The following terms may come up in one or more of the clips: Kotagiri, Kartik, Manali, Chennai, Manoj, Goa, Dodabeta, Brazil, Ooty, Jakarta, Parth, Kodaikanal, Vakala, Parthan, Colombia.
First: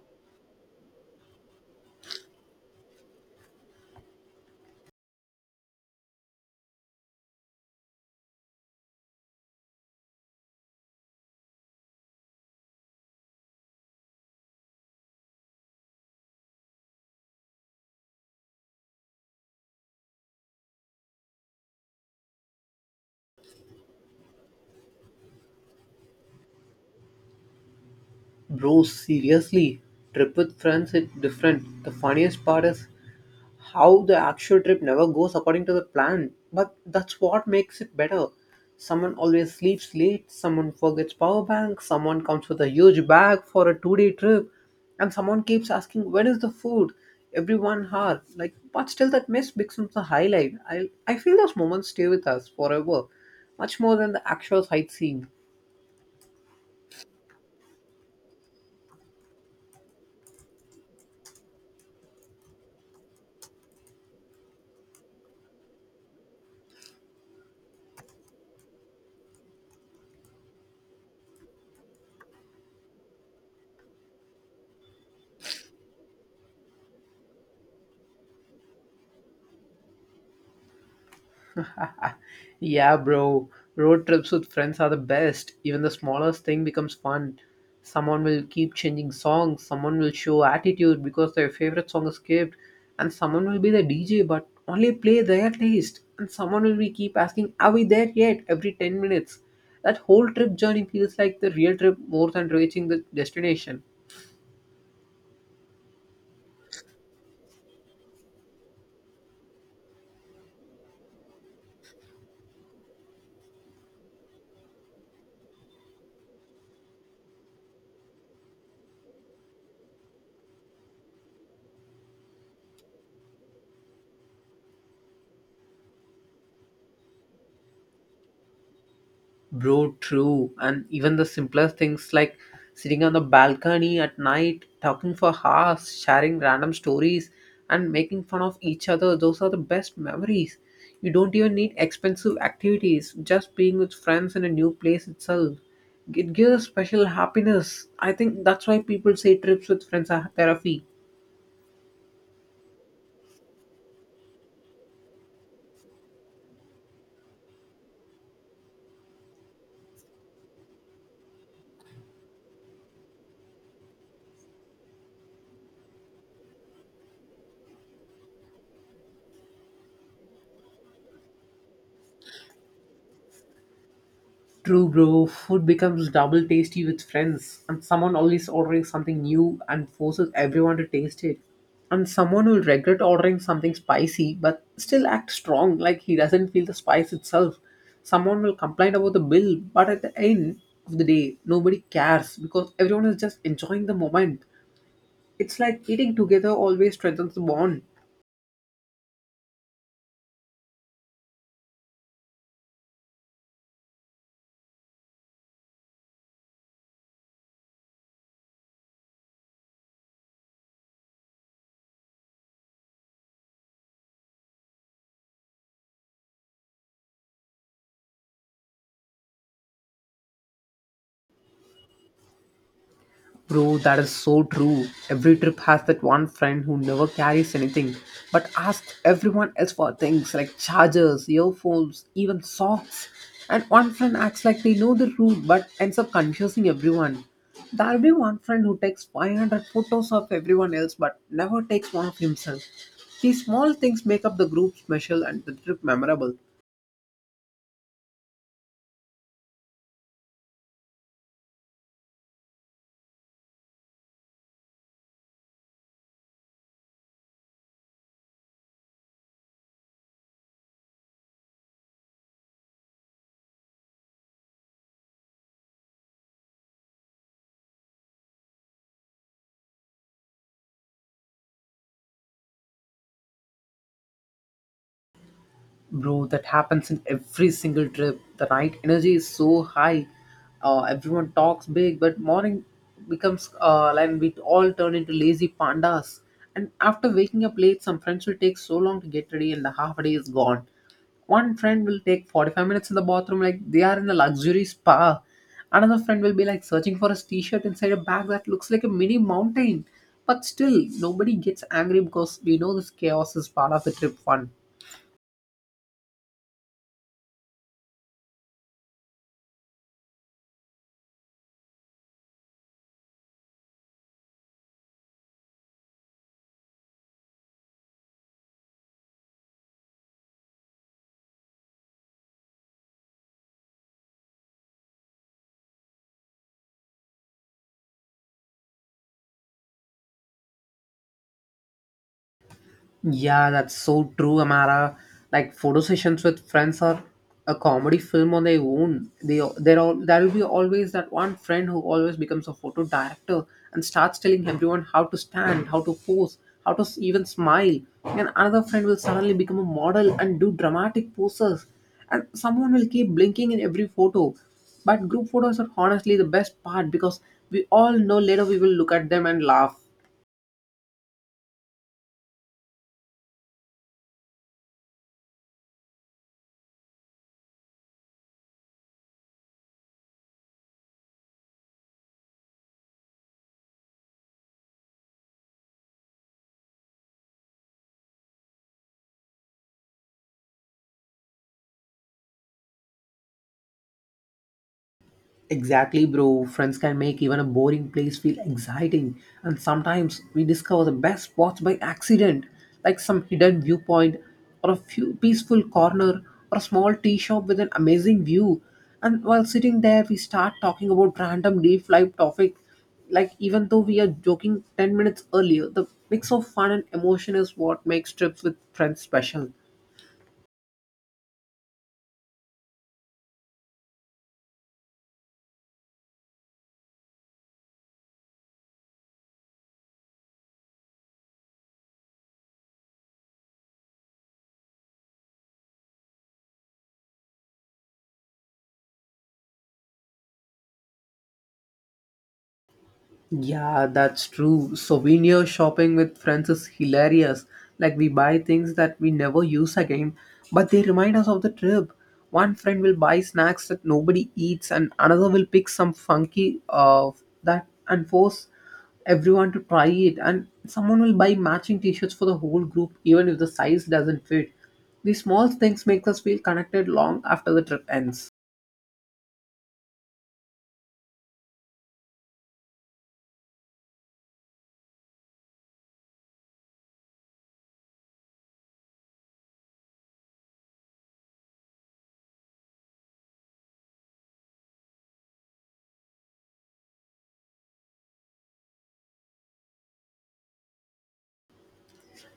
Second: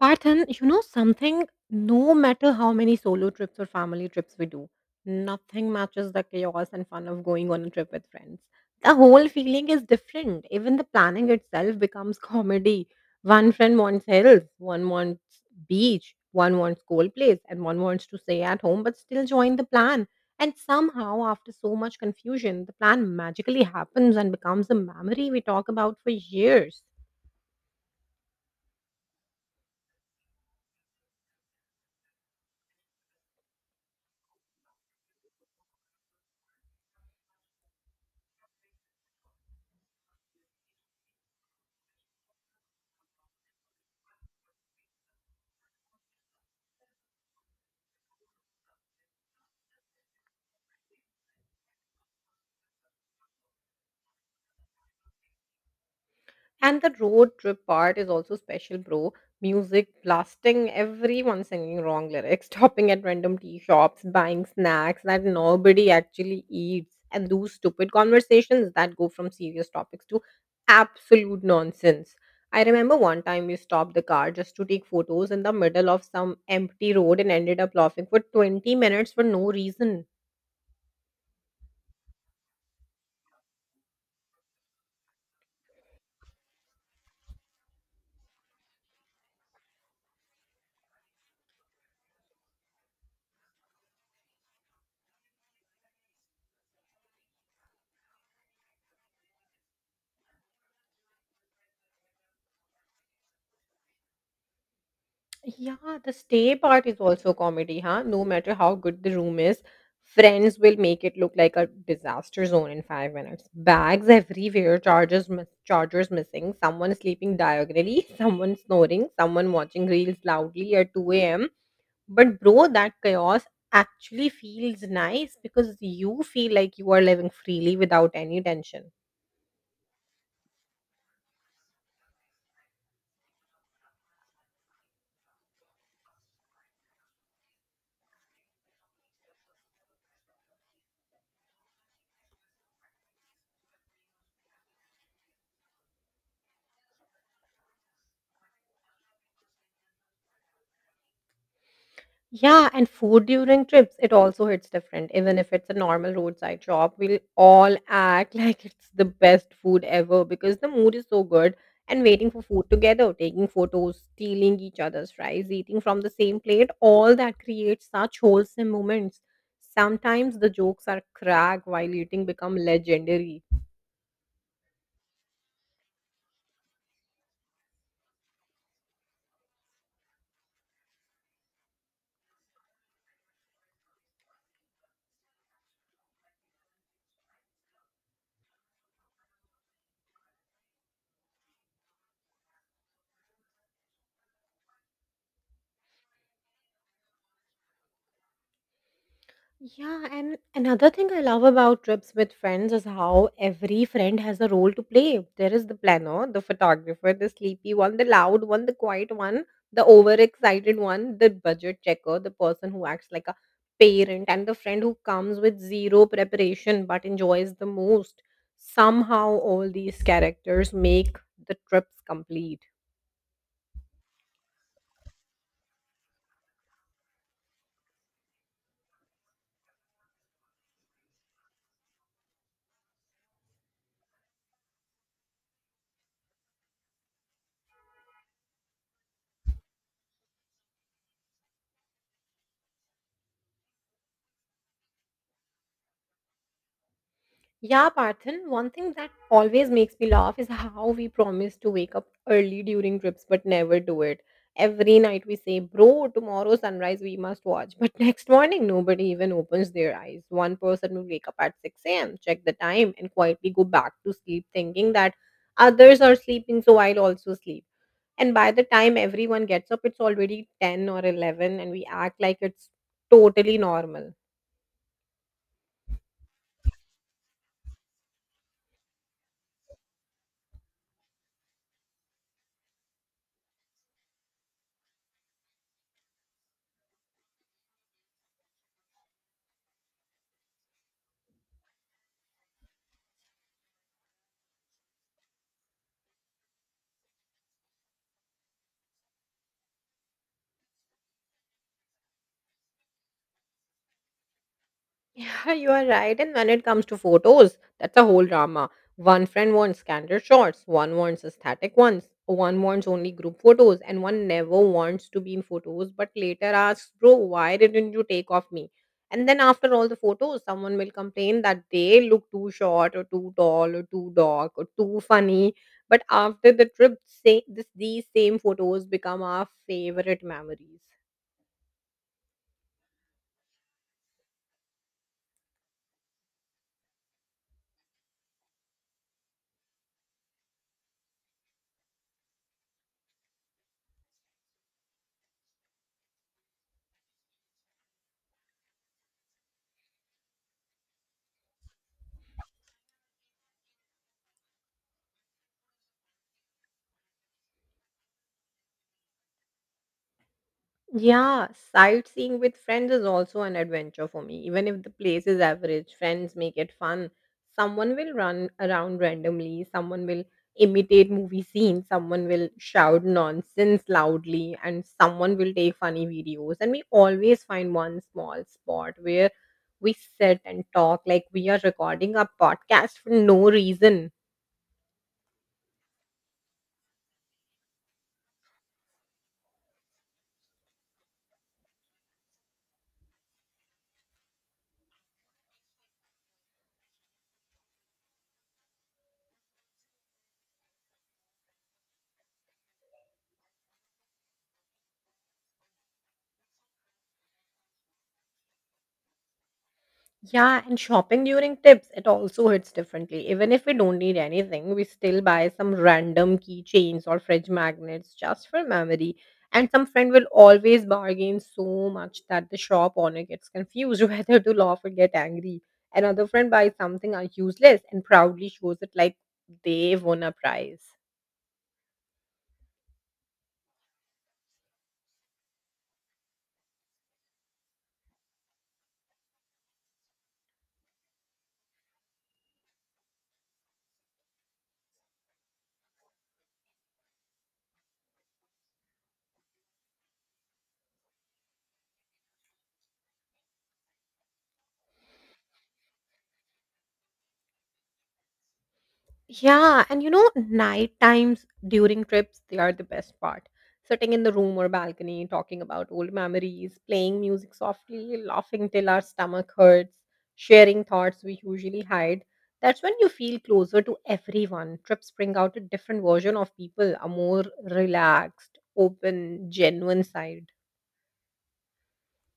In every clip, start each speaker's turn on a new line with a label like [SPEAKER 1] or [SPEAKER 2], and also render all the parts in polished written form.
[SPEAKER 1] Parth, you know something, no matter how many solo trips or family trips we do, nothing matches the chaos and fun of going on a trip with friends. The whole feeling is different. Even the planning itself becomes comedy. One friend wants hills, one wants beach, one wants cold place, and one wants to stay at home but still join the plan. And somehow, after so much confusion, the plan magically happens and becomes a memory we talk about for years.
[SPEAKER 2] Bro, seriously, trip with friends is different. The funniest part is how the actual trip never goes according to the plan. But that's what makes it better. Someone always sleeps late, someone forgets power bank, someone comes with a huge bag for a two-day trip, and someone keeps asking when is the food? Every 1 hour. Like but still that mess becomes the highlight. I feel those moments stay with us forever. Much more than the actual sightseeing.
[SPEAKER 1] And the road trip part is also special, bro. Music blasting, everyone singing wrong lyrics, stopping at random tea shops, buying snacks that nobody actually eats, and those stupid conversations that go from serious topics to absolute nonsense. I remember one time we stopped the car just to take photos in the middle of some empty road and ended up laughing for 20 minutes for no reason.
[SPEAKER 2] Yeah, bro. Road trips with friends are the best. Even the smallest thing becomes fun. Someone will keep changing songs, someone will show attitude because their favorite song is skipped, and someone will be the DJ but only play their taste, and someone will be keep asking, are we there yet? Every 10 minutes. That whole trip journey feels like the real trip more than reaching the destination.
[SPEAKER 1] Yeah, the stay part is also comedy, huh? No matter how good the room is, friends will make it look like a disaster zone in 5 minutes. Bags everywhere, chargers, chargers missing, someone sleeping diagonally, someone snoring, someone watching reels loudly at 2 a.m. But bro, that chaos actually feels nice because you feel like you are living freely without any tension.
[SPEAKER 2] Bro, true. And even the simplest things like sitting on the balcony at night, talking for hours, sharing random stories, and making fun of each other, those are the best memories. You don't even need expensive activities, just being with friends in a new place itself. It gives a special happiness. I think that's why people say trips with friends are therapy.
[SPEAKER 1] Yeah, and food during trips, it also hits different. Even if it's a normal roadside shop, we'll all act like it's the best food ever because the mood is so good, and waiting for food together, taking photos, stealing each other's fries, eating from the same plate, all that creates such wholesome moments. Sometimes the jokes are crack while eating become legendary.
[SPEAKER 2] True, bro. Food becomes double tasty with friends, and someone always ordering something new and forces everyone to taste it. And someone will regret ordering something spicy but still act strong, like he doesn't feel the spice itself. Someone will complain about the bill, but at the end of the day, nobody cares because everyone is just enjoying the moment. It's like eating together always strengthens the bond.
[SPEAKER 1] Yeah, and another thing I love about trips with friends is how every friend has a role to play. There is the planner, the photographer, the sleepy one, the loud one, the quiet one, the overexcited one, the budget checker, the person who acts like a parent, and the friend who comes with zero preparation but enjoys the most. Somehow, all these characters make the trips complete.
[SPEAKER 2] Bro, that is so true. Every trip has that one friend who never carries anything but asks everyone else for things like chargers, earphones, even socks. And one friend acts like they know the route but ends up confusing everyone. There'll be one friend who takes 500 photos of everyone else but never takes one of himself. These small things make up the group special and the trip memorable.
[SPEAKER 1] Yeah, Parthan, one thing that always makes me laugh is how we promise to wake up early during trips but never do it. Every night we say, "Bro, tomorrow sunrise we must watch." But next morning, nobody even opens their eyes. One person will wake up at 6 a.m., check the time, and quietly go back to sleep, thinking that others are sleeping, so I'll also sleep. And by the time everyone gets up, it's already 10 or 11, and we act like it's totally normal.
[SPEAKER 2] Bro, that happens in every single trip. The night energy is so high. Everyone talks big, but morning becomes and we all turn into lazy pandas. And after waking up late, some friends will take so long to get ready, and the half a day is gone. One friend will take 45 minutes in the bathroom, like they are in the luxury spa. Another friend will be like searching for his t shirt inside a bag that looks like a mini mountain. But still, nobody gets angry because we know this chaos is part of the trip fun.
[SPEAKER 1] Yeah, you are right. And when it comes to photos, that's a whole drama. One friend wants candid shots, one wants aesthetic ones, one wants only group photos, and one never wants to be in photos but later asks, "Bro, why didn't you take off me?" And then after all the photos, someone will complain that they look too short or too tall or too dark or too funny. But after the trip, these same photos become our favorite memories.
[SPEAKER 2] Yeah, that's so true, Amara. Like photo sessions with friends are a comedy film on their own. They there all there will be always that one friend who always becomes a photo director and starts telling everyone how to stand, how to pose, even smile. And another friend will suddenly become a model and do dramatic poses. And someone will keep blinking in every photo. But group photos are honestly the best part because we all know later we will look at them and laugh.
[SPEAKER 1] Yeah, sightseeing with friends is also an adventure for me. Even if the place is average, friends make it fun. Someone will run around randomly, someone will imitate movie scenes, someone will shout nonsense loudly, and someone will take funny videos. And we always find one small spot where we sit and talk like we are recording a podcast for no reason.
[SPEAKER 2] Exactly, bro. Friends can make even a boring place feel exciting, and sometimes we discover the best spots by accident, like some hidden viewpoint, or a few peaceful corner, or a small tea shop with an amazing view. And while sitting there, we start talking about random deep life topic, like even though we are joking 10 minutes earlier. The mix of fun and emotion is what makes trips with friends special.
[SPEAKER 1] Yeah, and shopping during tips, it also hits differently. Even if we don't need anything, we still buy some random keychains or fridge magnets just for memory. And some friend will always bargain so much that the shop owner gets confused whether to laugh or get angry. Another friend buys something useless and proudly shows it like they won a prize.
[SPEAKER 2] Yeah, that's true. Souvenir shopping with friends is hilarious. Like, we buy things that we never use again, but they remind us of the trip. One friend will buy snacks that nobody eats, and another will pick some funky that and force everyone to try it. And someone will buy matching t shirts for the whole group, even if the size doesn't fit. These small things make us feel connected long after the trip ends.
[SPEAKER 1] Yeah, and you know, night times during trips, they are the best part. Sitting in the room or balcony, talking about old memories, playing music softly, laughing till our stomach hurts, sharing thoughts we usually hide. That's when you feel closer to everyone. Trips bring out a different version of people, a more relaxed, open, genuine side.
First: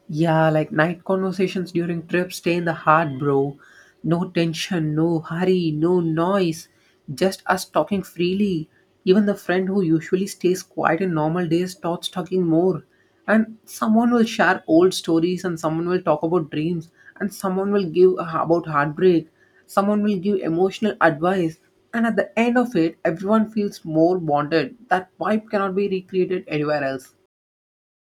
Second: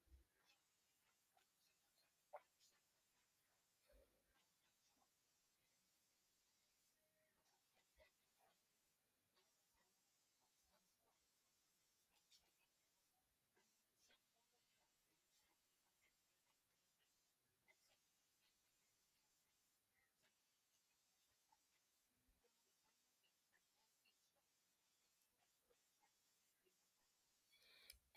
[SPEAKER 2] Yeah, like night conversations during trips stay in the heart, bro. No tension, no hurry, no noise. Just us talking freely. Even the friend who usually stays quiet in normal days starts talking more. And someone will share old stories, and someone will talk about dreams, and someone will about heartbreak, someone will give emotional advice. And at the end of it, everyone feels more bonded. That vibe cannot be recreated anywhere else.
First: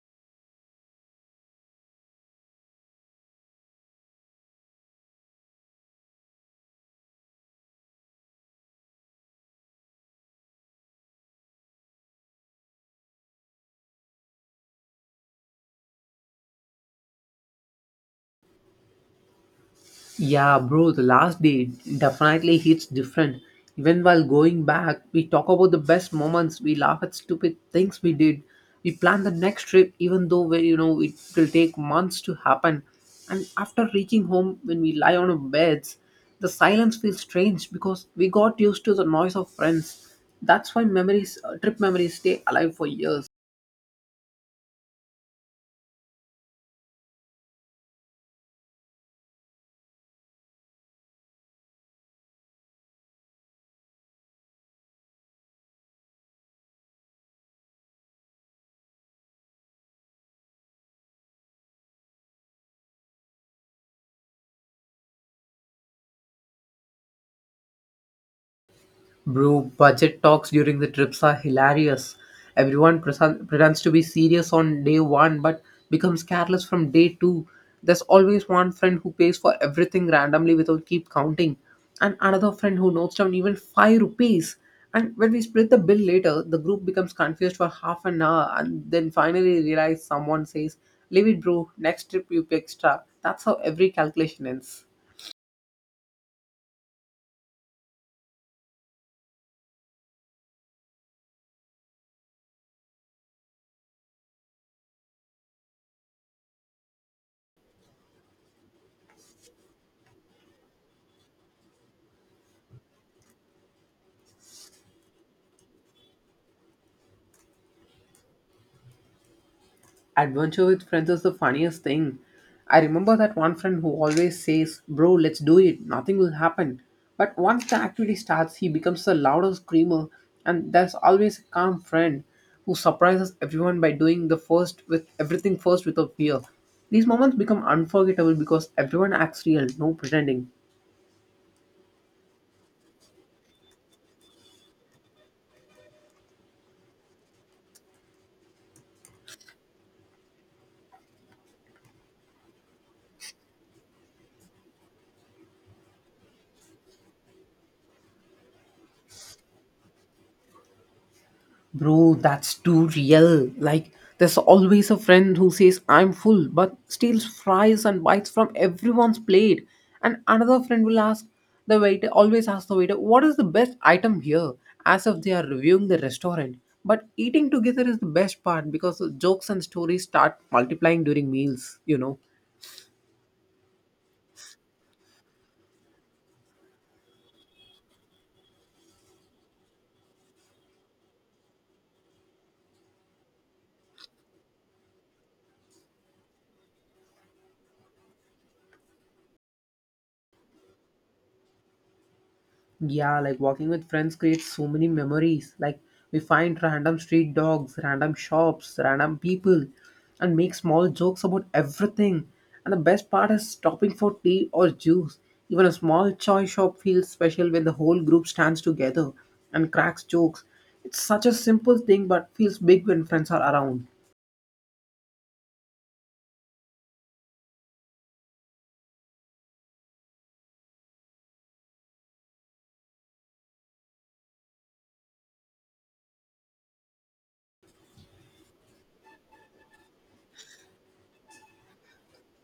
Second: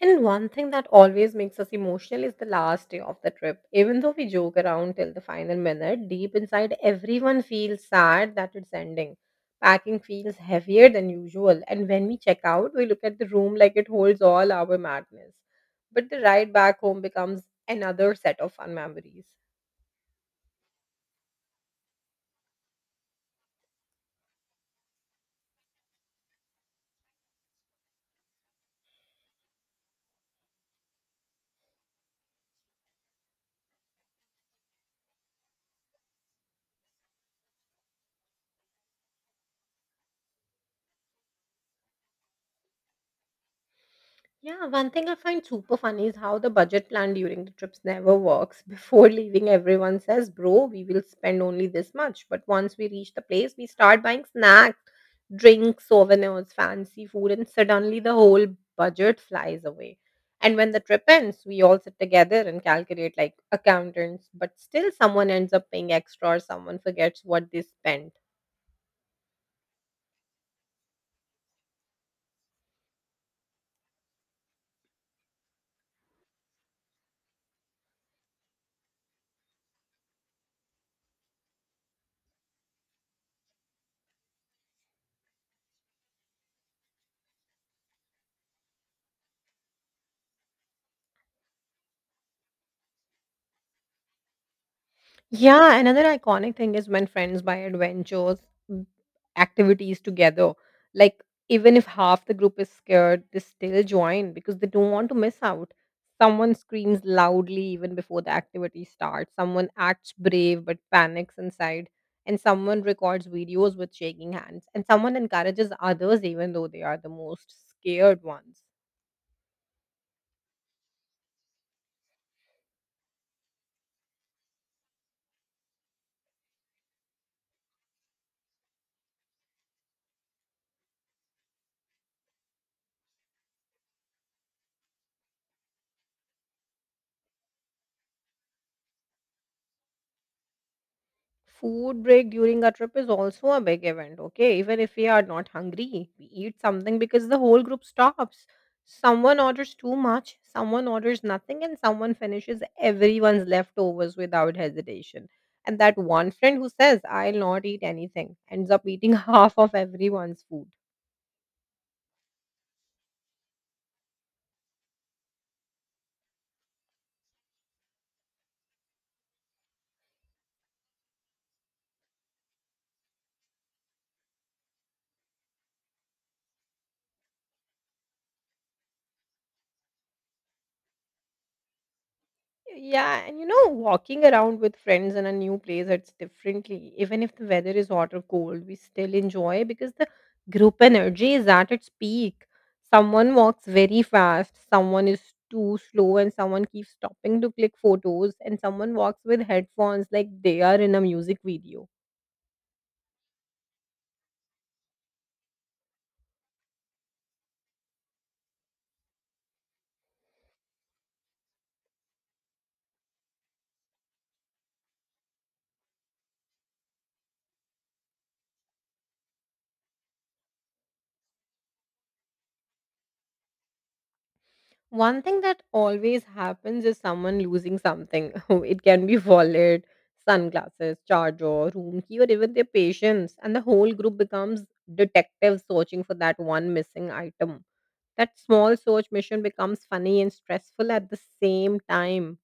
[SPEAKER 1] And one thing that always makes us emotional is the last day of the trip. Even though we joke around till the final minute, deep inside everyone feels sad that it's ending. Packing feels heavier than usual, and when we check out, we look at the room like it holds all our madness. But the ride back home becomes another set of fun memories.
[SPEAKER 2] Yeah, bro, the last day definitely hits different. Even while going back, we talk about the best moments, we laugh at stupid things we did. We plan the next trip even though we, you know it will take months to happen. And after reaching home when we lie on our beds, the silence feels strange because we got used to the noise of friends. That's why memories trip memories stay alive for years.
[SPEAKER 1] Yeah, one thing I find super funny is how the budget plan during the trips never works. Before leaving, everyone says, "Bro, we will spend only this much." But once we reach the place, we start buying snacks, drinks, souvenirs, fancy food, and suddenly the whole budget flies away. And when the trip ends, we all sit together and calculate like accountants, but still someone ends up paying extra or someone forgets what they spent.
[SPEAKER 2] Bro, budget talks during the trips are hilarious. Pretends to be serious on day one but becomes careless from day two. There's always one friend who pays for everything randomly without keep counting, and another friend who notes down even 5 rupees. And when we split the bill later, the group becomes confused for half an hour and then finally realize someone says, leave it, bro, next trip you pay extra. That's how every calculation ends.
[SPEAKER 1] Yeah, another iconic thing is when friends buy adventures, m- activities together. Like, even if half the group is scared, they still join because they don't want to miss out. Someone screams loudly even before the activity starts. Someone acts brave but panics inside. And someone records videos with shaking hands. And someone encourages others even though they are the most scared ones.
[SPEAKER 2] Adventure with friends is the funniest thing. I remember that one friend who always says, bro, let's do it, nothing will happen. But once the activity starts, he becomes the loudest screamer, and there's always a calm friend who surprises everyone by doing the first with everything first without fear. These moments become unforgettable because everyone acts real, no pretending.
[SPEAKER 1] Food break during a trip is also a big event, okay? Even if we are not hungry, we eat something because the whole group stops. Someone orders too much, someone orders nothing, and someone finishes everyone's leftovers without hesitation. And that one friend who says, "I'll not eat anything," ends up eating half of everyone's food.
[SPEAKER 2] Bro, that's too real. Like, there's always a friend who says, I'm full, but steals fries and bites from everyone's plate. And another friend will always ask the waiter, what is the best item here? As if they are reviewing the restaurant. But eating together is the best part because the jokes and stories start multiplying during meals, you know.
[SPEAKER 1] Yeah, and you know, walking around with friends in a new place, it's differently. Even if the weather is hot or cold, we still enjoy because the group energy is at its peak. Someone walks very fast, someone is too slow, and someone keeps stopping to click photos, and someone walks with headphones like they are in a music video.
[SPEAKER 2] Yeah, like walking with friends creates so many memories. Like we find random street dogs, random shops, random people, and make small jokes about everything. And the best part is stopping for tea or juice. Even a small chai shop feels special when the whole group stands together and cracks jokes. It's such a simple thing but feels big when friends are around.
[SPEAKER 1] One thing that always happens is someone losing something. It can be wallet, sunglasses, charger, room key, or even their patience. And the whole group becomes detectives searching for that one missing item. That small search mission becomes funny and stressful at the same time.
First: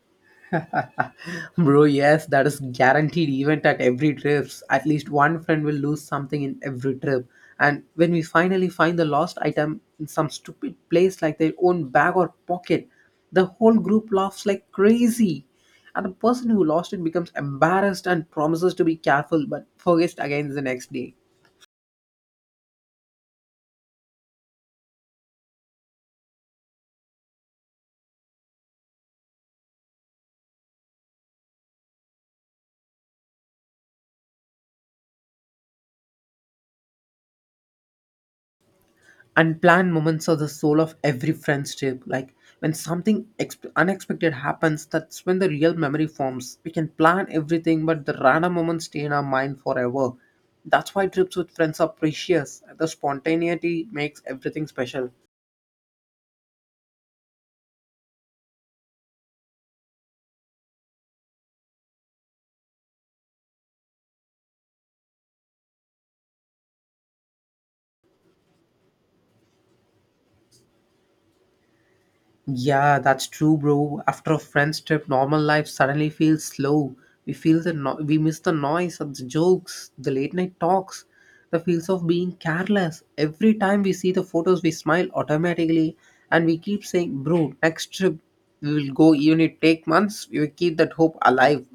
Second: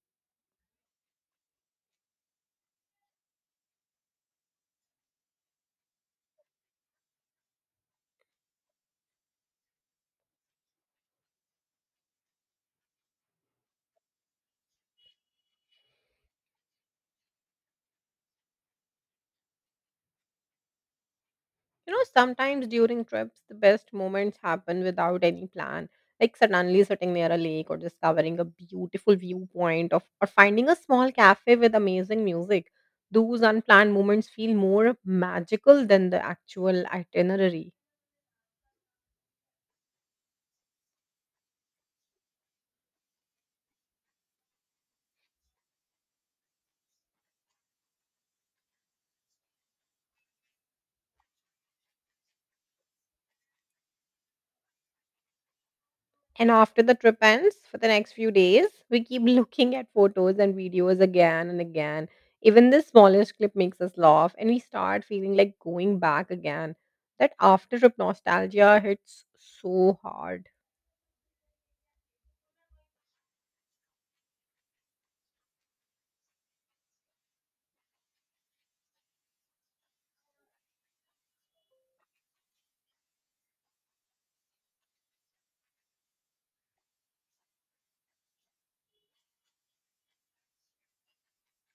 [SPEAKER 2] Bro, yes, that is guaranteed event at every trips. At least one friend will lose something in every trip. And when we finally find the lost item in some stupid place like their own bag or pocket, the whole group laughs like crazy. And the person who lost it becomes embarrassed and promises to be careful but forgets again the next day.
[SPEAKER 1] You know, sometimes during trips, the best moments happen without any plan, like suddenly sitting near a lake or discovering a beautiful viewpoint of or finding a small cafe with amazing music. Those unplanned moments feel more magical than the actual itinerary.
[SPEAKER 2] Unplanned moments are the soul of every friendship. Like when something unexpected happens, that's when the real memory forms. We can plan everything, but the random moments stay in our mind forever. That's why trips with friends are precious. The spontaneity makes everything special.
[SPEAKER 1] And after the trip ends for the next few days, we keep looking at photos and videos again and again. Even the smallest clip makes us laugh, and we start feeling like going back again. That after trip nostalgia hits so hard.
[SPEAKER 2] Yeah, that's true, bro. After a friend's trip, normal life suddenly feels slow. We feel the no- We miss the noise of the jokes, the late night talks, the feels of being careless. Every time we see the photos, we smile automatically, and we keep saying, "Bro, next trip we will go." Even it take months, we will keep that hope alive.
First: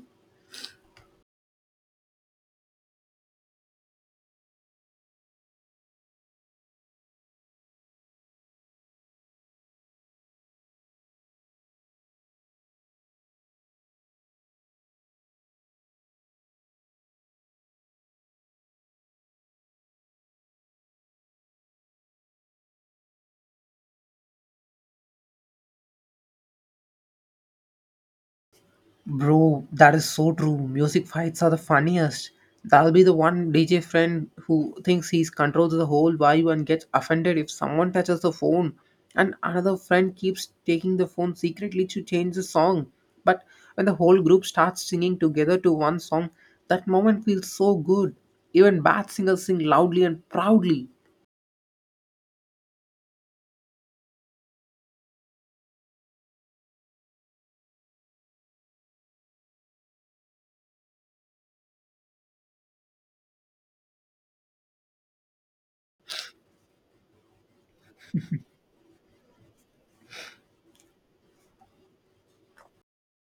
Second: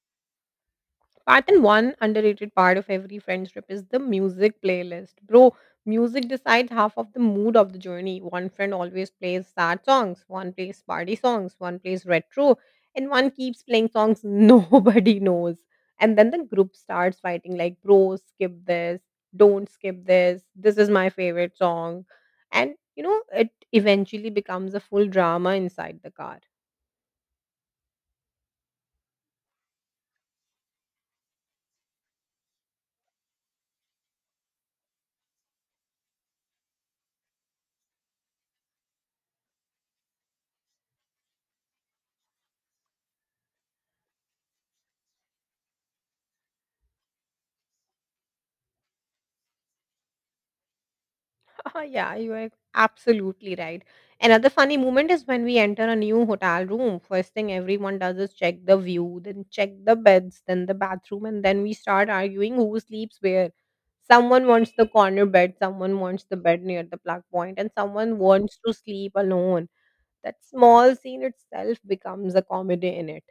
[SPEAKER 1] Part and one underrated part of every friend trip is the music playlist. Bro, music decides half of the mood of the journey. One friend always plays sad songs, one plays party songs, one plays retro, and one keeps playing songs nobody knows. And then the group starts fighting like, "Bro, skip this, don't skip this, this is my favorite song." And you know, it eventually becomes a full drama inside the car.
[SPEAKER 2] Bro, that is so true. Music fights are the funniest. That'll be the one DJ friend who thinks he's controls the whole vibe and gets offended if someone touches the phone. And another friend keeps taking the phone secretly to change the song. But when the whole group starts singing together to one song, that moment feels so good. Even bad singers sing loudly and proudly.
[SPEAKER 1] Oh, yeah, you are absolutely right. Another funny moment is when we enter a new hotel room. First thing everyone does is check the view, then check the beds, then the bathroom, and then we start arguing who sleeps where. Someone wants the corner bed, someone wants the bed near the plug point, and someone wants to sleep alone. That small scene itself becomes a comedy in it.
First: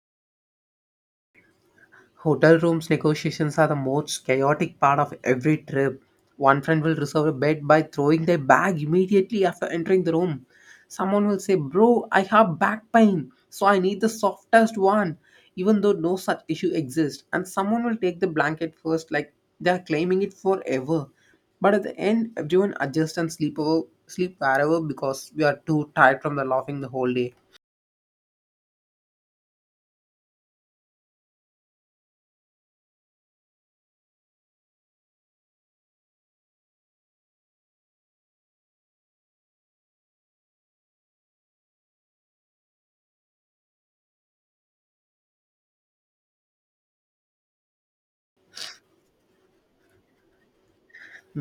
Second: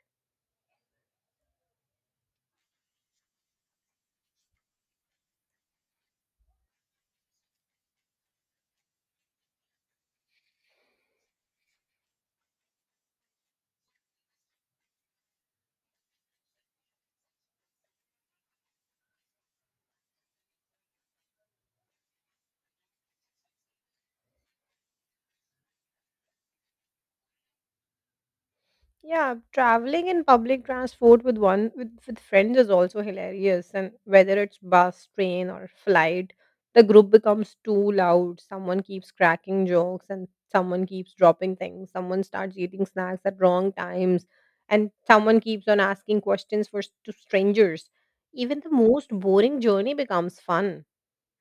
[SPEAKER 2] Hotel rooms negotiations are the most chaotic part of every trip. One friend will reserve a bed by throwing their bag immediately after entering the room. Someone will say, bro, I have back pain, so I need the softest one, even though no such issue exists. And someone will take the blanket first, like they are claiming it forever. But at the end, everyone adjusts and sleep wherever because we are too tired from the laughing the whole day.
[SPEAKER 1] Yeah, traveling in public transport with friends is also hilarious. And whether it's bus, train, or flight, the group becomes too loud. Someone keeps cracking jokes, and someone keeps dropping things. Someone starts eating snacks at wrong times, and someone keeps on asking questions to strangers. Even the most boring journey becomes fun.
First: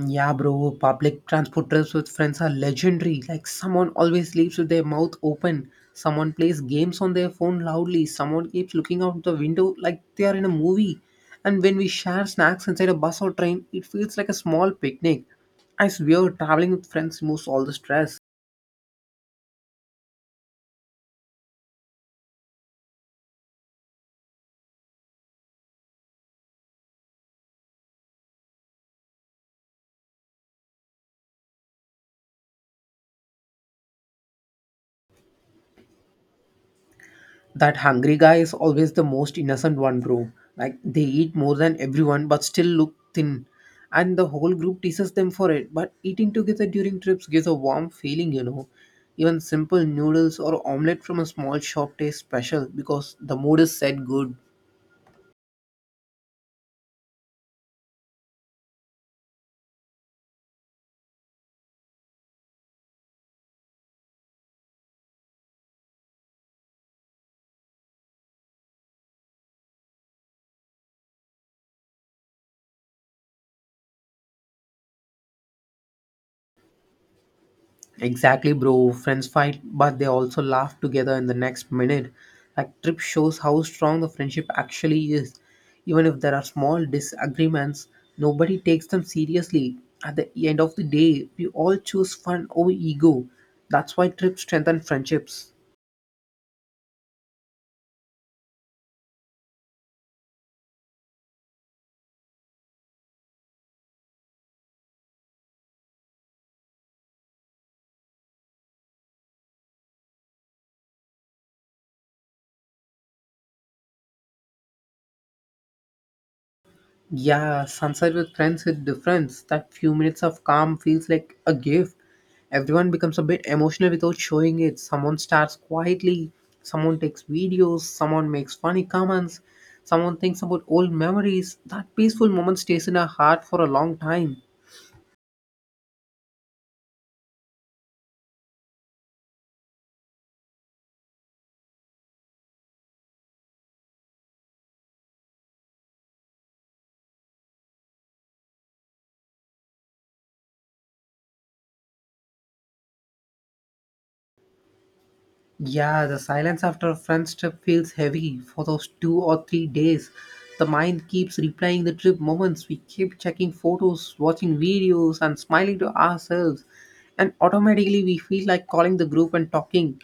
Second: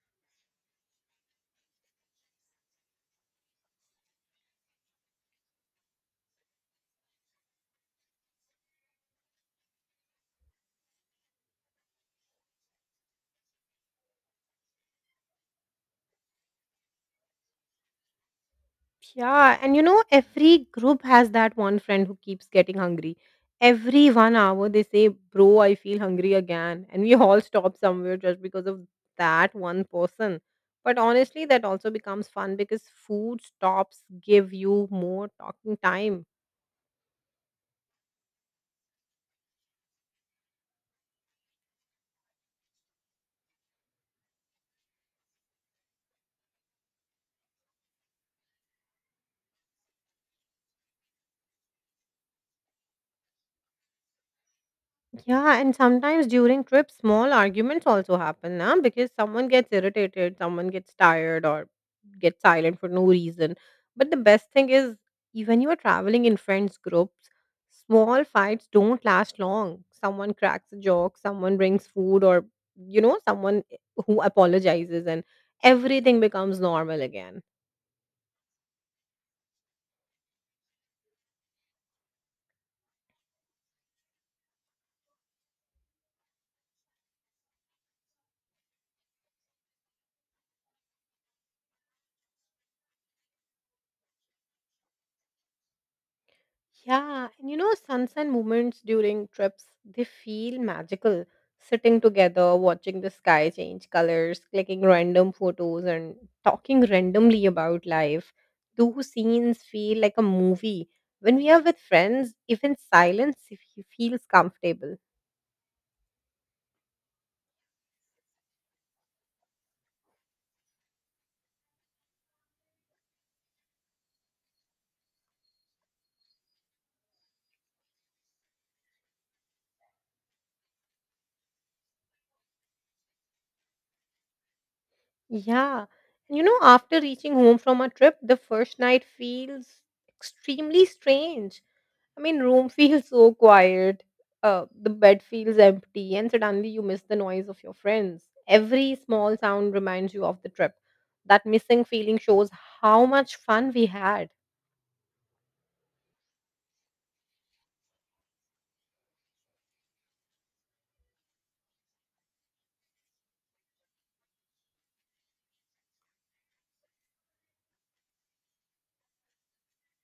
[SPEAKER 2] Yeah, bro, public transport trips with friends are legendary. Like, someone always sleeps with their mouth open, someone plays games on their phone loudly, someone keeps looking out the window like they are in a movie. And when we share snacks inside a bus or train, it feels like a small picnic. I swear, traveling with friends removes all the stress.
[SPEAKER 1] Yeah, and you know, every group has that one friend who keeps getting hungry. Every 1 hour, they say, "Bro, I feel hungry again." And we all stop somewhere just because of that one person. But honestly, that also becomes fun because food stops give you more talking time.
[SPEAKER 2] That hungry guy is always the most innocent one, bro. Like they eat more than everyone but still look thin. And the whole group teases them for it. But eating together during trips gives a warm feeling. Even simple noodles or omelette from a small shop taste special because the mood is set good.
[SPEAKER 1] Yeah, and sometimes during trips, small arguments also happen now because someone gets irritated, someone gets tired, or gets silent for no reason. But the best thing is, when you are traveling in friends groups, small fights don't last long. Someone cracks a joke, someone brings food, or you know, someone who apologizes, and everything becomes normal again.
[SPEAKER 2] Exactly, bro. Friends fight, but they also laugh together in the next minute. Like, trip shows how strong the friendship actually is. Even if there are small disagreements, nobody takes them seriously. At the end of the day, we all choose fun over ego. That's why trip strengthens friendships.
[SPEAKER 1] Yeah, and you know, sunset moments during trips, they feel magical. Sitting together, watching the sky change colors, clicking random photos, and talking randomly about life. Those scenes feel like a movie. When we are with friends, even silence feels comfortable.
[SPEAKER 2] Yeah, sunset with friends hit difference. That few minutes of calm feels like a gift. Everyone becomes a bit emotional without showing it. Someone starts quietly, someone takes videos, someone makes funny comments, someone thinks about old memories. That peaceful moment stays in our heart for a long time.
[SPEAKER 1] Yeah. And you know, after reaching home from a trip, the first night feels extremely strange. I mean, room feels so quiet. The bed feels empty, and suddenly you miss the noise of your friends. Every small sound reminds you of the trip. That missing feeling shows how much fun we had.
[SPEAKER 2] Yeah, the silence after a friend's trip feels heavy for those 2 or 3 days. The mind keeps replaying the trip moments. We keep checking photos, watching videos, and smiling to ourselves. And automatically, we feel like calling the group and talking.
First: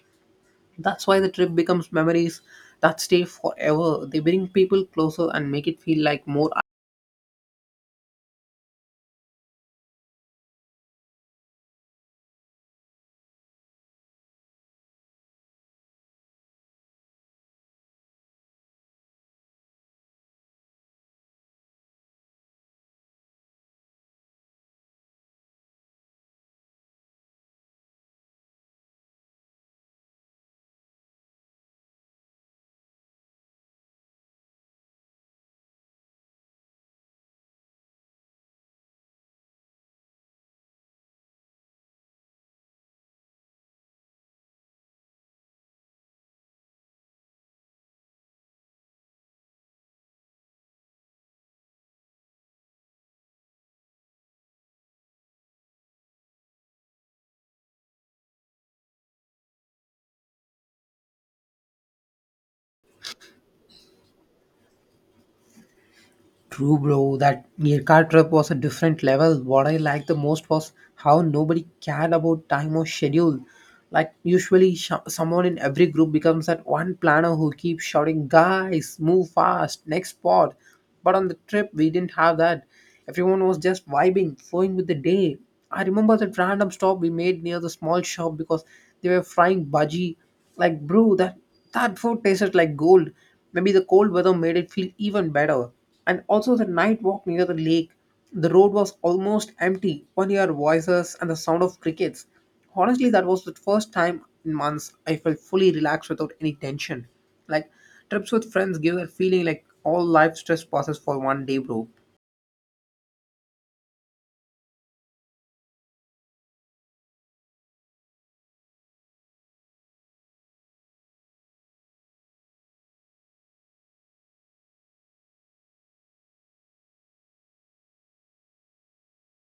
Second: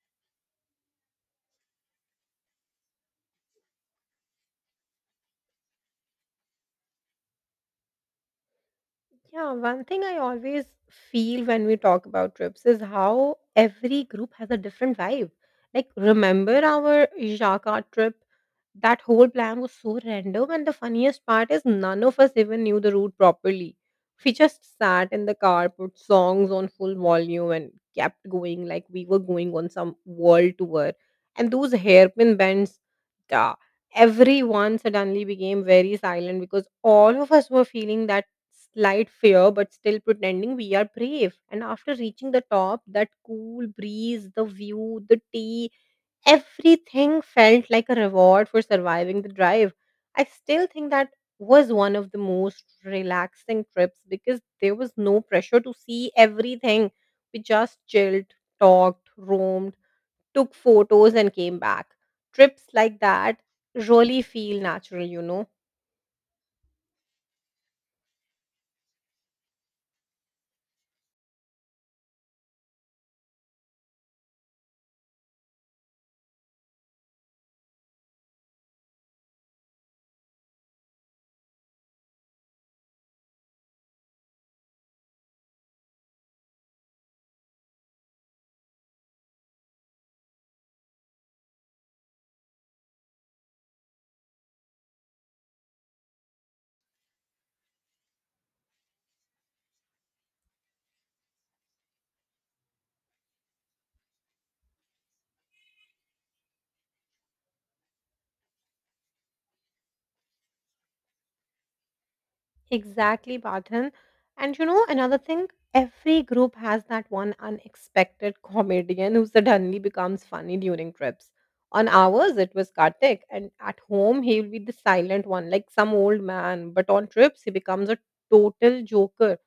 [SPEAKER 2] That's why the trip becomes memories that stay forever. They bring people closer and make it feel like more.
[SPEAKER 1] Yeah, one thing I always feel when we talk about trips is how every group has a different vibe. Like, remember our Jakarta trip? That whole plan was so random, and the funniest part is none of us even knew the route properly. We just sat in the car, put songs on full volume, and kept going like we were going on some world tour. And those hairpin bends, da, everyone suddenly became very silent because all of us were feeling that slight fear, but still pretending we are brave. And after reaching the top, that cool breeze, the view, the tea, everything felt like a reward for surviving the drive. I still think that was one of the most relaxing trips because there was no pressure to see everything. We just chilled, talked, roamed, took photos, and came back. Trips like that really feel natural, you know.
[SPEAKER 2] True, bro. That near car trip was a different level. What I liked the most was how nobody cared about time or schedule. Like usually, someone in every group becomes that one planner who keeps shouting, "Guys, move fast! Next spot!" But on the trip, we didn't have that. Everyone was just vibing, flowing with the day. I remember that random stop we made near the small shop because they were frying budgie. Like, bro, that food tasted like gold. Maybe the cold weather made it feel even better, and also the night walk near the lake. The road was almost empty, one our voices and the sound of crickets. Honestly, that was the first time in months I felt fully relaxed without any tension. Like, trips with friends give that feeling like all life stress passes for one day, bro.
[SPEAKER 1] Exactly, Badhan. And you know, another thing, every group has that one unexpected comedian who suddenly becomes funny during trips. On ours, it was Kartik, and at home, he will be the silent one, like some old man. But on trips, he becomes a total joker.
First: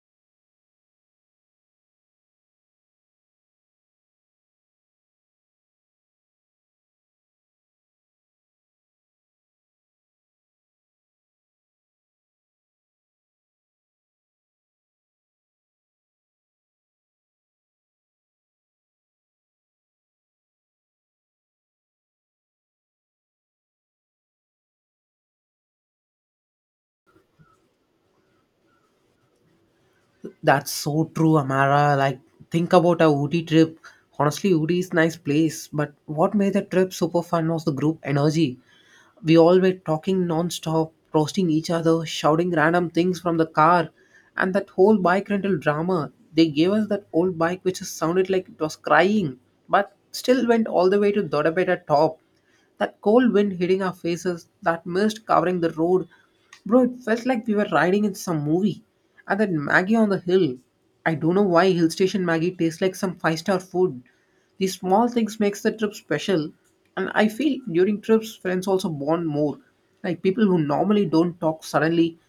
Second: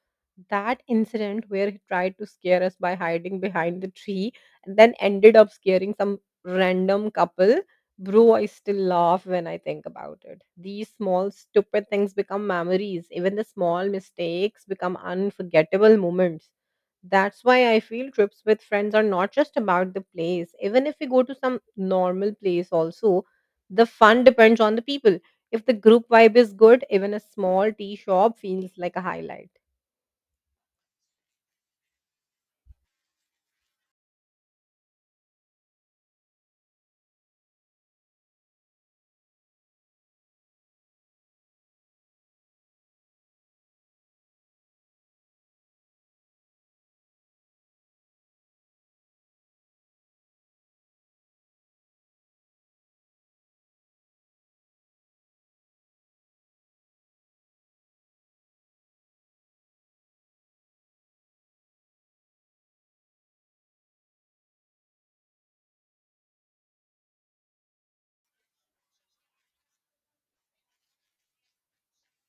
[SPEAKER 1] That incident where he tried to scare us by hiding behind the tree and then ended up scaring some random couple. Bro, I still laugh when I think about it. These small, stupid things become memories. Even the small mistakes become unforgettable moments. That's why I feel trips with friends are not just about the place. Even if we go to some normal place, also, the fun depends on the people. If the group vibe is good, even a small tea shop feels like a highlight.
[SPEAKER 2] That's so true, Amara. Like, think about our Ooty trip. Honestly, Ooty is nice place, but what made the trip super fun was the group energy. We all were talking non-stop, roasting each other, shouting random things from the car, and that whole bike rental drama. They gave us that old bike which sounded like it was crying, but still went all the way to Dodabeta top. That cold wind hitting our faces, that mist covering the road. Bro, it felt like we were riding in some movie. And that Maggie on the hill. I don't know why hill station Maggie tastes like some five-star food. These small things makes the trip special. And I feel during trips, friends also bond more. Like, people who normally don't talk suddenly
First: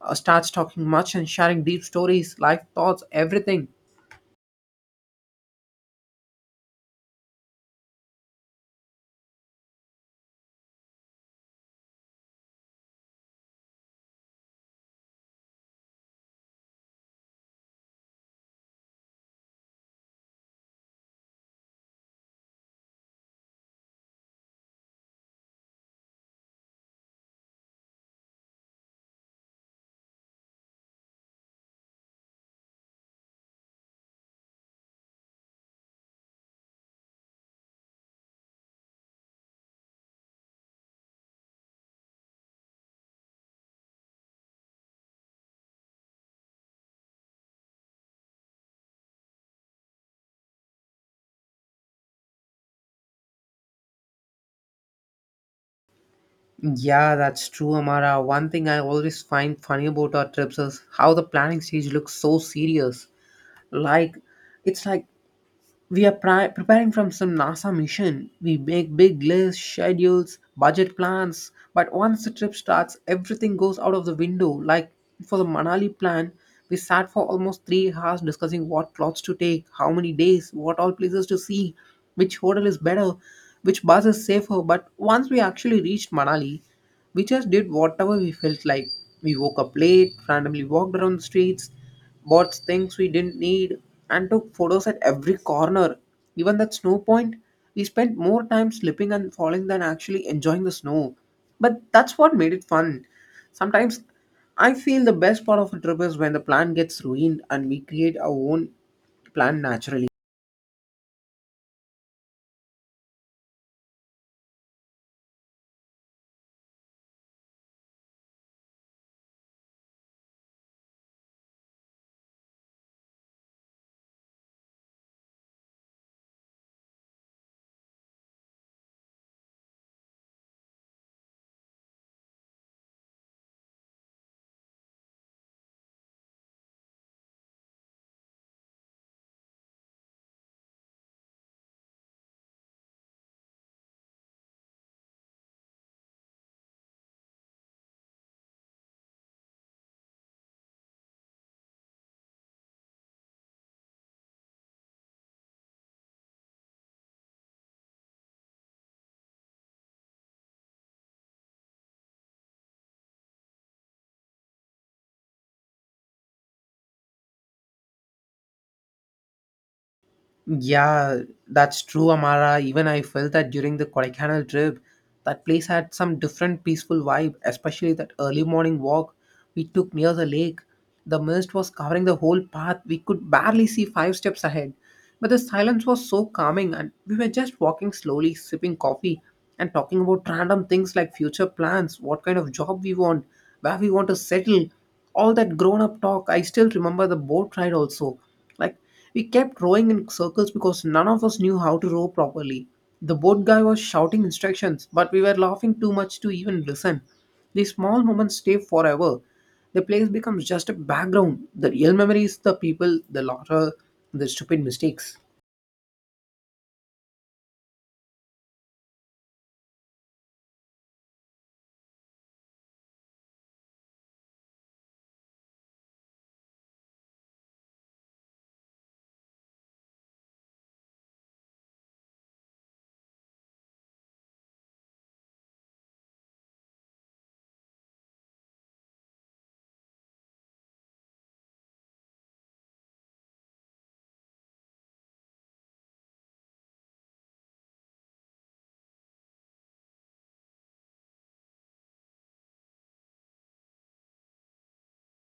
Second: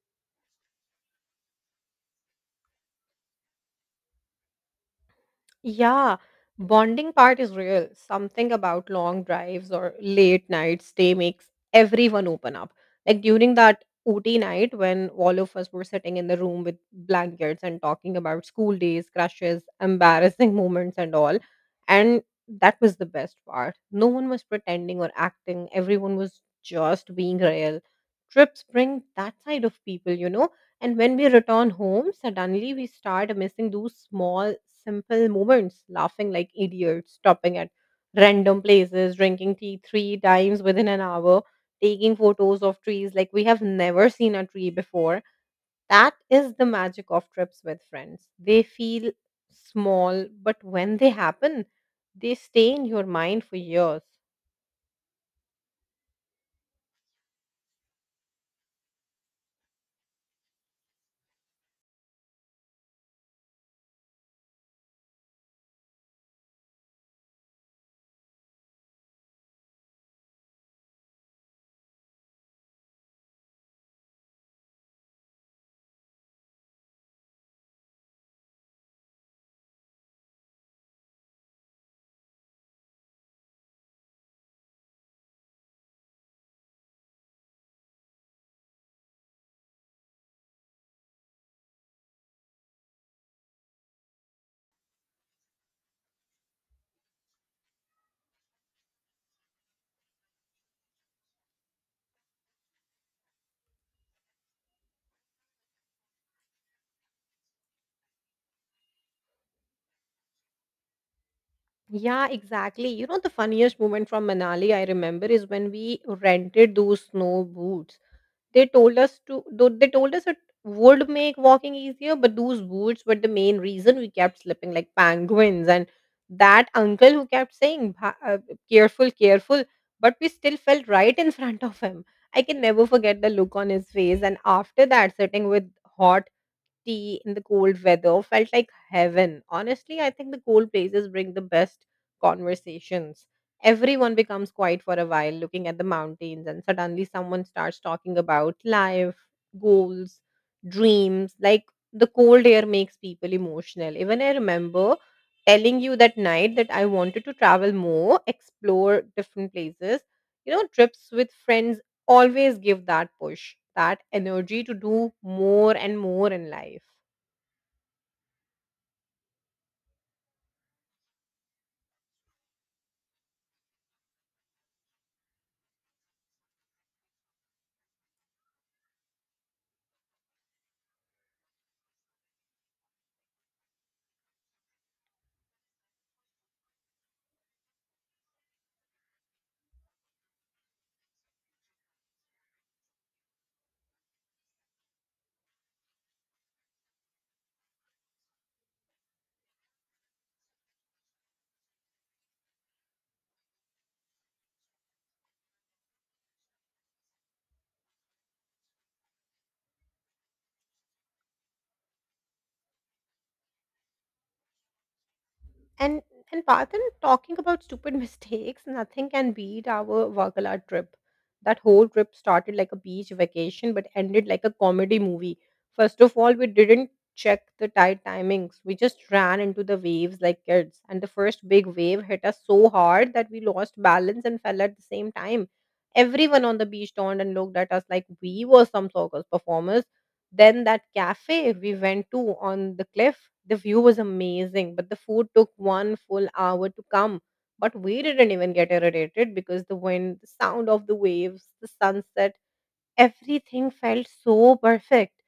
[SPEAKER 2] starts talking much and sharing deep stories, life thoughts, everything.
[SPEAKER 1] Yeah, bonding part is real. Something about long drives or late nights stay makes everyone open up. Like during that OT night when all of us were sitting in the room with blankets and talking about school days, crushes, embarrassing moments, and all. And that was the best part. No one was pretending or acting, everyone was just being real. Trips bring that side of people, you know, and when we return home, suddenly we start missing those small, simple moments, laughing like idiots, stopping at random places, drinking tea three times within an hour, taking photos of trees like we have never seen a tree before. That is the magic of trips with friends. They feel small, but when they happen, they stay in your mind for years.
[SPEAKER 2] Yeah, that's true, Amara. One thing I always find funny about our trips is how the planning stage looks so serious. Like, it's like we are preparing from some NASA mission. We make big lists, schedules, budget plans, but once the trip starts, everything goes out of the window. Like, for the Manali plan, we sat for almost 3 hours discussing what clothes to take, how many days, what all places to see, which hotel is better, which bus is safer. But once we actually reached Manali, we just did whatever we felt like. We woke up late, randomly walked around the streets, bought things we didn't need, and took photos at every corner. Even that snow point, we spent more time slipping and falling than actually enjoying the snow. But that's what made it fun. Sometimes I feel the best part of a trip is when the plan gets ruined and we create our own plan naturally.
[SPEAKER 1] Yeah, exactly. You know, the funniest moment from Manali I remember is when we rented those snow boots. They told us it would make walking easier, but those boots were the main reason we kept slipping like penguins. And that uncle who kept saying, careful, careful," but we still fell right in front of him. I can never forget the look on his face. And after that, sitting with hot tea in the cold weather felt like heaven. Honestly, I think the cold places bring the best conversations. Everyone becomes quiet for a while, looking at the mountains, and suddenly someone starts talking about life, goals, dreams. Like, the cold air makes people emotional. Even I remember telling you that night that I wanted to travel more, explore different places. You know, trips with friends always give that push, that energy to do more and more in life.
[SPEAKER 2] Yeah, that's true, Amara. Even I felt that during the Kodaikanal trip. That place had some different peaceful vibe, especially that early morning walk we took near the lake. The mist was covering the whole path. We could barely see five steps ahead. But the silence was so calming, and we were just walking slowly, sipping coffee, and talking about random things like future plans, what kind of job we want, where we want to settle. All that grown up talk. I still remember the boat ride also. Like we kept rowing in circles because none of us knew how to row properly. The boat guy was shouting instructions, but we were laughing too much to even listen. These small moments stay forever. The place becomes just a background. The real memory is the people, the laughter, the stupid mistakes.
[SPEAKER 1] And and Parthan, talking about stupid mistakes, nothing can beat our Vakala trip. That whole trip started like a beach vacation, but ended like a comedy movie. First of all, we didn't check the tide timings. We just ran into the waves like kids, and the first big wave hit us so hard that we lost balance and fell at the same time. Everyone on the beach turned and looked at us like we were some circus performers. Then that cafe we went to on the cliff, the view was amazing, but the food took one full hour to come. But we didn't even get irritated because the wind, the sound of the waves, the sunset, everything felt so perfect.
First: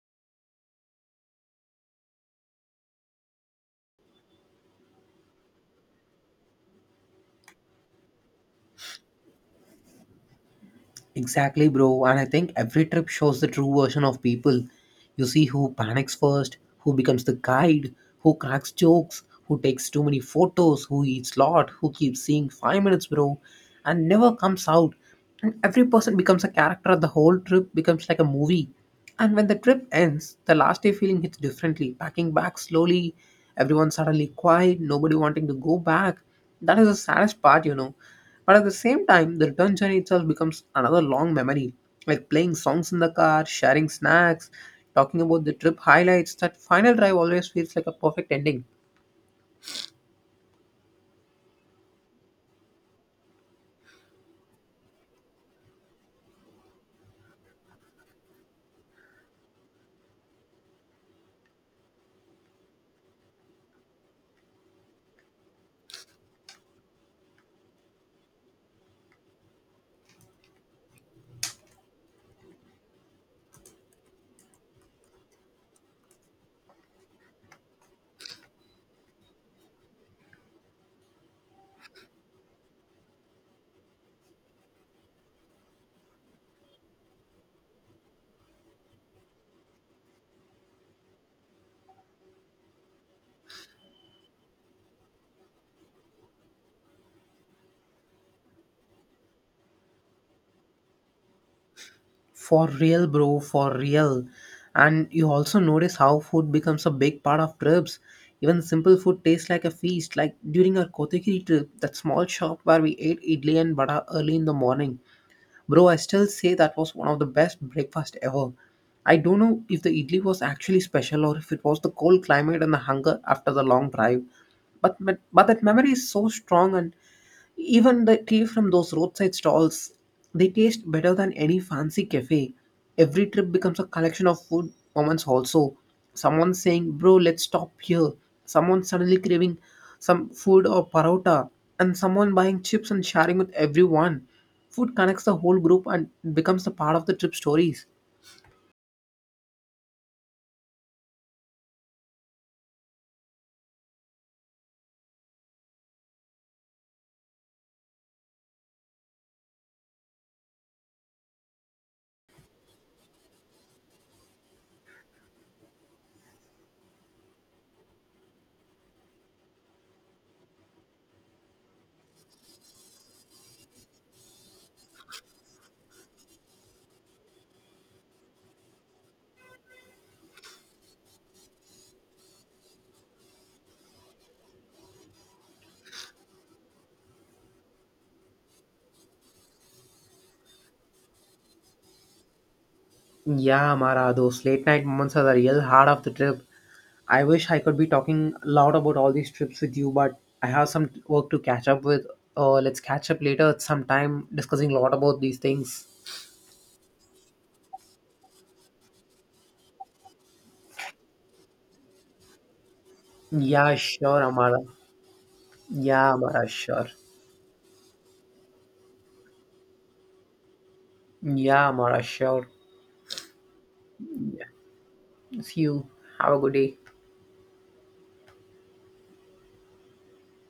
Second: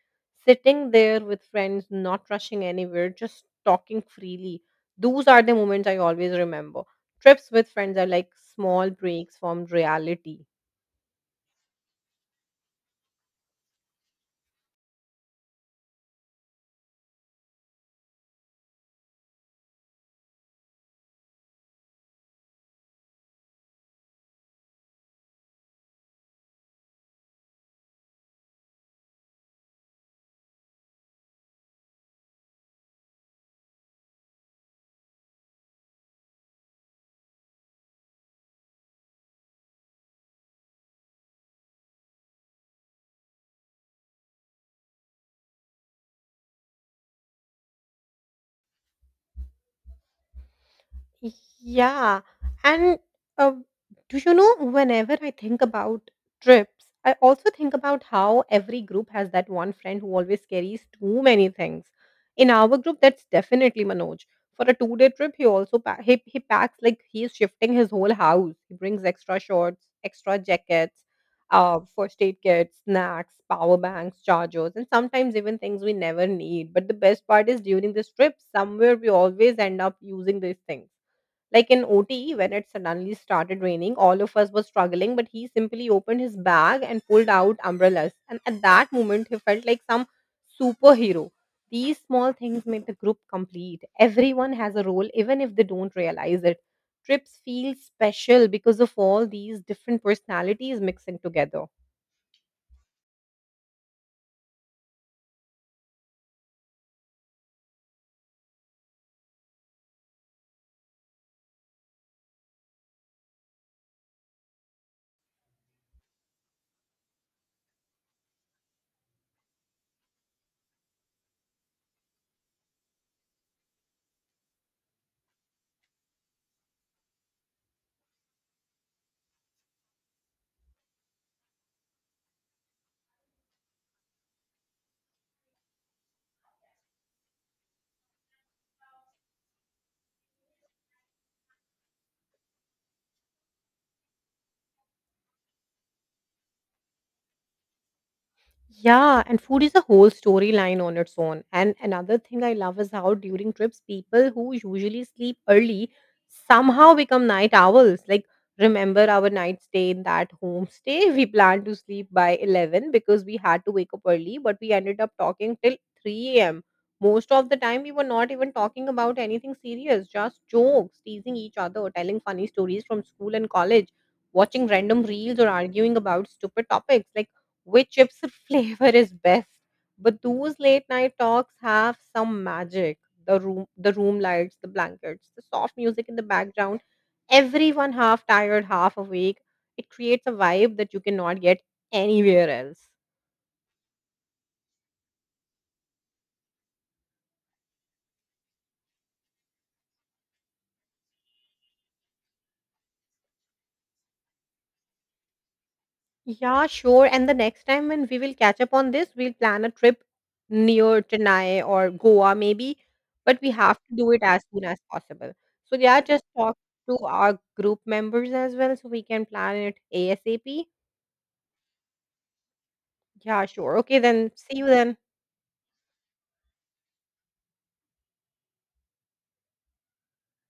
[SPEAKER 1] Sitting there with friends, not rushing anywhere, just talking freely. Those are the moments I always remember. Trips with friends are like small breaks from reality.
[SPEAKER 2] Exactly, bro. And I think every trip shows the true version of people. You see who panics first, who becomes the guide, who cracks jokes, who takes too many photos, who eats lot, who keeps seeing 5 minutes, bro, and never comes out. And every person becomes a character. The whole trip becomes like a movie. And when the trip ends, the last day feeling hits differently. Packing back slowly, everyone suddenly quiet, nobody wanting to go back. That is the saddest part. But at the same time, the return journey itself becomes another long memory. Like playing songs in the car, sharing snacks, talking about the trip highlights, that final drive always feels like a perfect ending.
[SPEAKER 1] Yeah, and uh, do you know, whenever I think about trips, I also think about how every group has that one friend who always carries too many things. In our group, that's definitely Manoj. For a two-day trip, he packs like he's shifting his whole house. He brings extra shorts, extra jackets, first aid kits, snacks, power banks, chargers, and sometimes even things we never need. But the best part is during this trip, somewhere we always end up using these things, like in OT, when it suddenly started raining, all of us were struggling, but he simply opened his bag and pulled out umbrellas. And at that moment, he felt like some superhero. These small things make the group complete. Everyone has a role, even if they don't realize it. Trips feel special because of all these different personalities mixing together.
[SPEAKER 2] For real, bro, for real. And you also notice how food becomes a big part of trips. Even simple food tastes like a feast. Like during our Kotagiri trip, that small shop where we ate idli and vada early in the morning. Bro, I still say that was one of the best breakfast ever. I don't know if the idli was actually special or if it was the cold climate and the hunger after the long drive. But that memory is so strong, and even the tea from those roadside stalls, they taste better than any fancy cafe. Every trip becomes a collection of food moments also. Someone saying, bro, let's stop here. Someone suddenly craving some food or parota. And someone buying chips and sharing with everyone. Food connects the whole group and becomes a part of the trip stories.
[SPEAKER 1] Yeah, and food is a whole storyline on its own. And another thing I love is how during trips, people who usually sleep early somehow become night owls. Like, remember our night stay in that homestay? We planned to sleep by 11 because we had to wake up early, but we ended up talking till 3 a.m. Most of the time, we were not even talking about anything serious, just jokes, teasing each other, telling funny stories from school and college, watching random reels, or arguing about stupid topics. Like, which chips flavor is best. But those late night talks have some magic. The room lights, the blankets, the soft music in the background. Everyone half tired, half awake. It creates a vibe that you cannot get anywhere else.
[SPEAKER 2] Yeah, Mara, those late night moments are the real heart of the trip. I wish I could be talking loud about all these trips with you, but I have some work to catch up with. Let's catch up later at some time discussing a lot about these things.
[SPEAKER 1] Yeah, sure. And the next time when we will catch up on this, we'll plan a trip near Chennai or Goa maybe. But we
[SPEAKER 2] Yeah,
[SPEAKER 1] have to do
[SPEAKER 2] sure,
[SPEAKER 1] it as
[SPEAKER 2] Amara.
[SPEAKER 1] soon as possible. So yeah,
[SPEAKER 2] Yeah,
[SPEAKER 1] just
[SPEAKER 2] Amara,
[SPEAKER 1] talk
[SPEAKER 2] sure.
[SPEAKER 1] to our group members as well so we can plan it ASAP.
[SPEAKER 2] Yeah, Amara, sure.
[SPEAKER 1] Yeah, sure. Okay, then. See you then.
[SPEAKER 2] See you. Have a good day.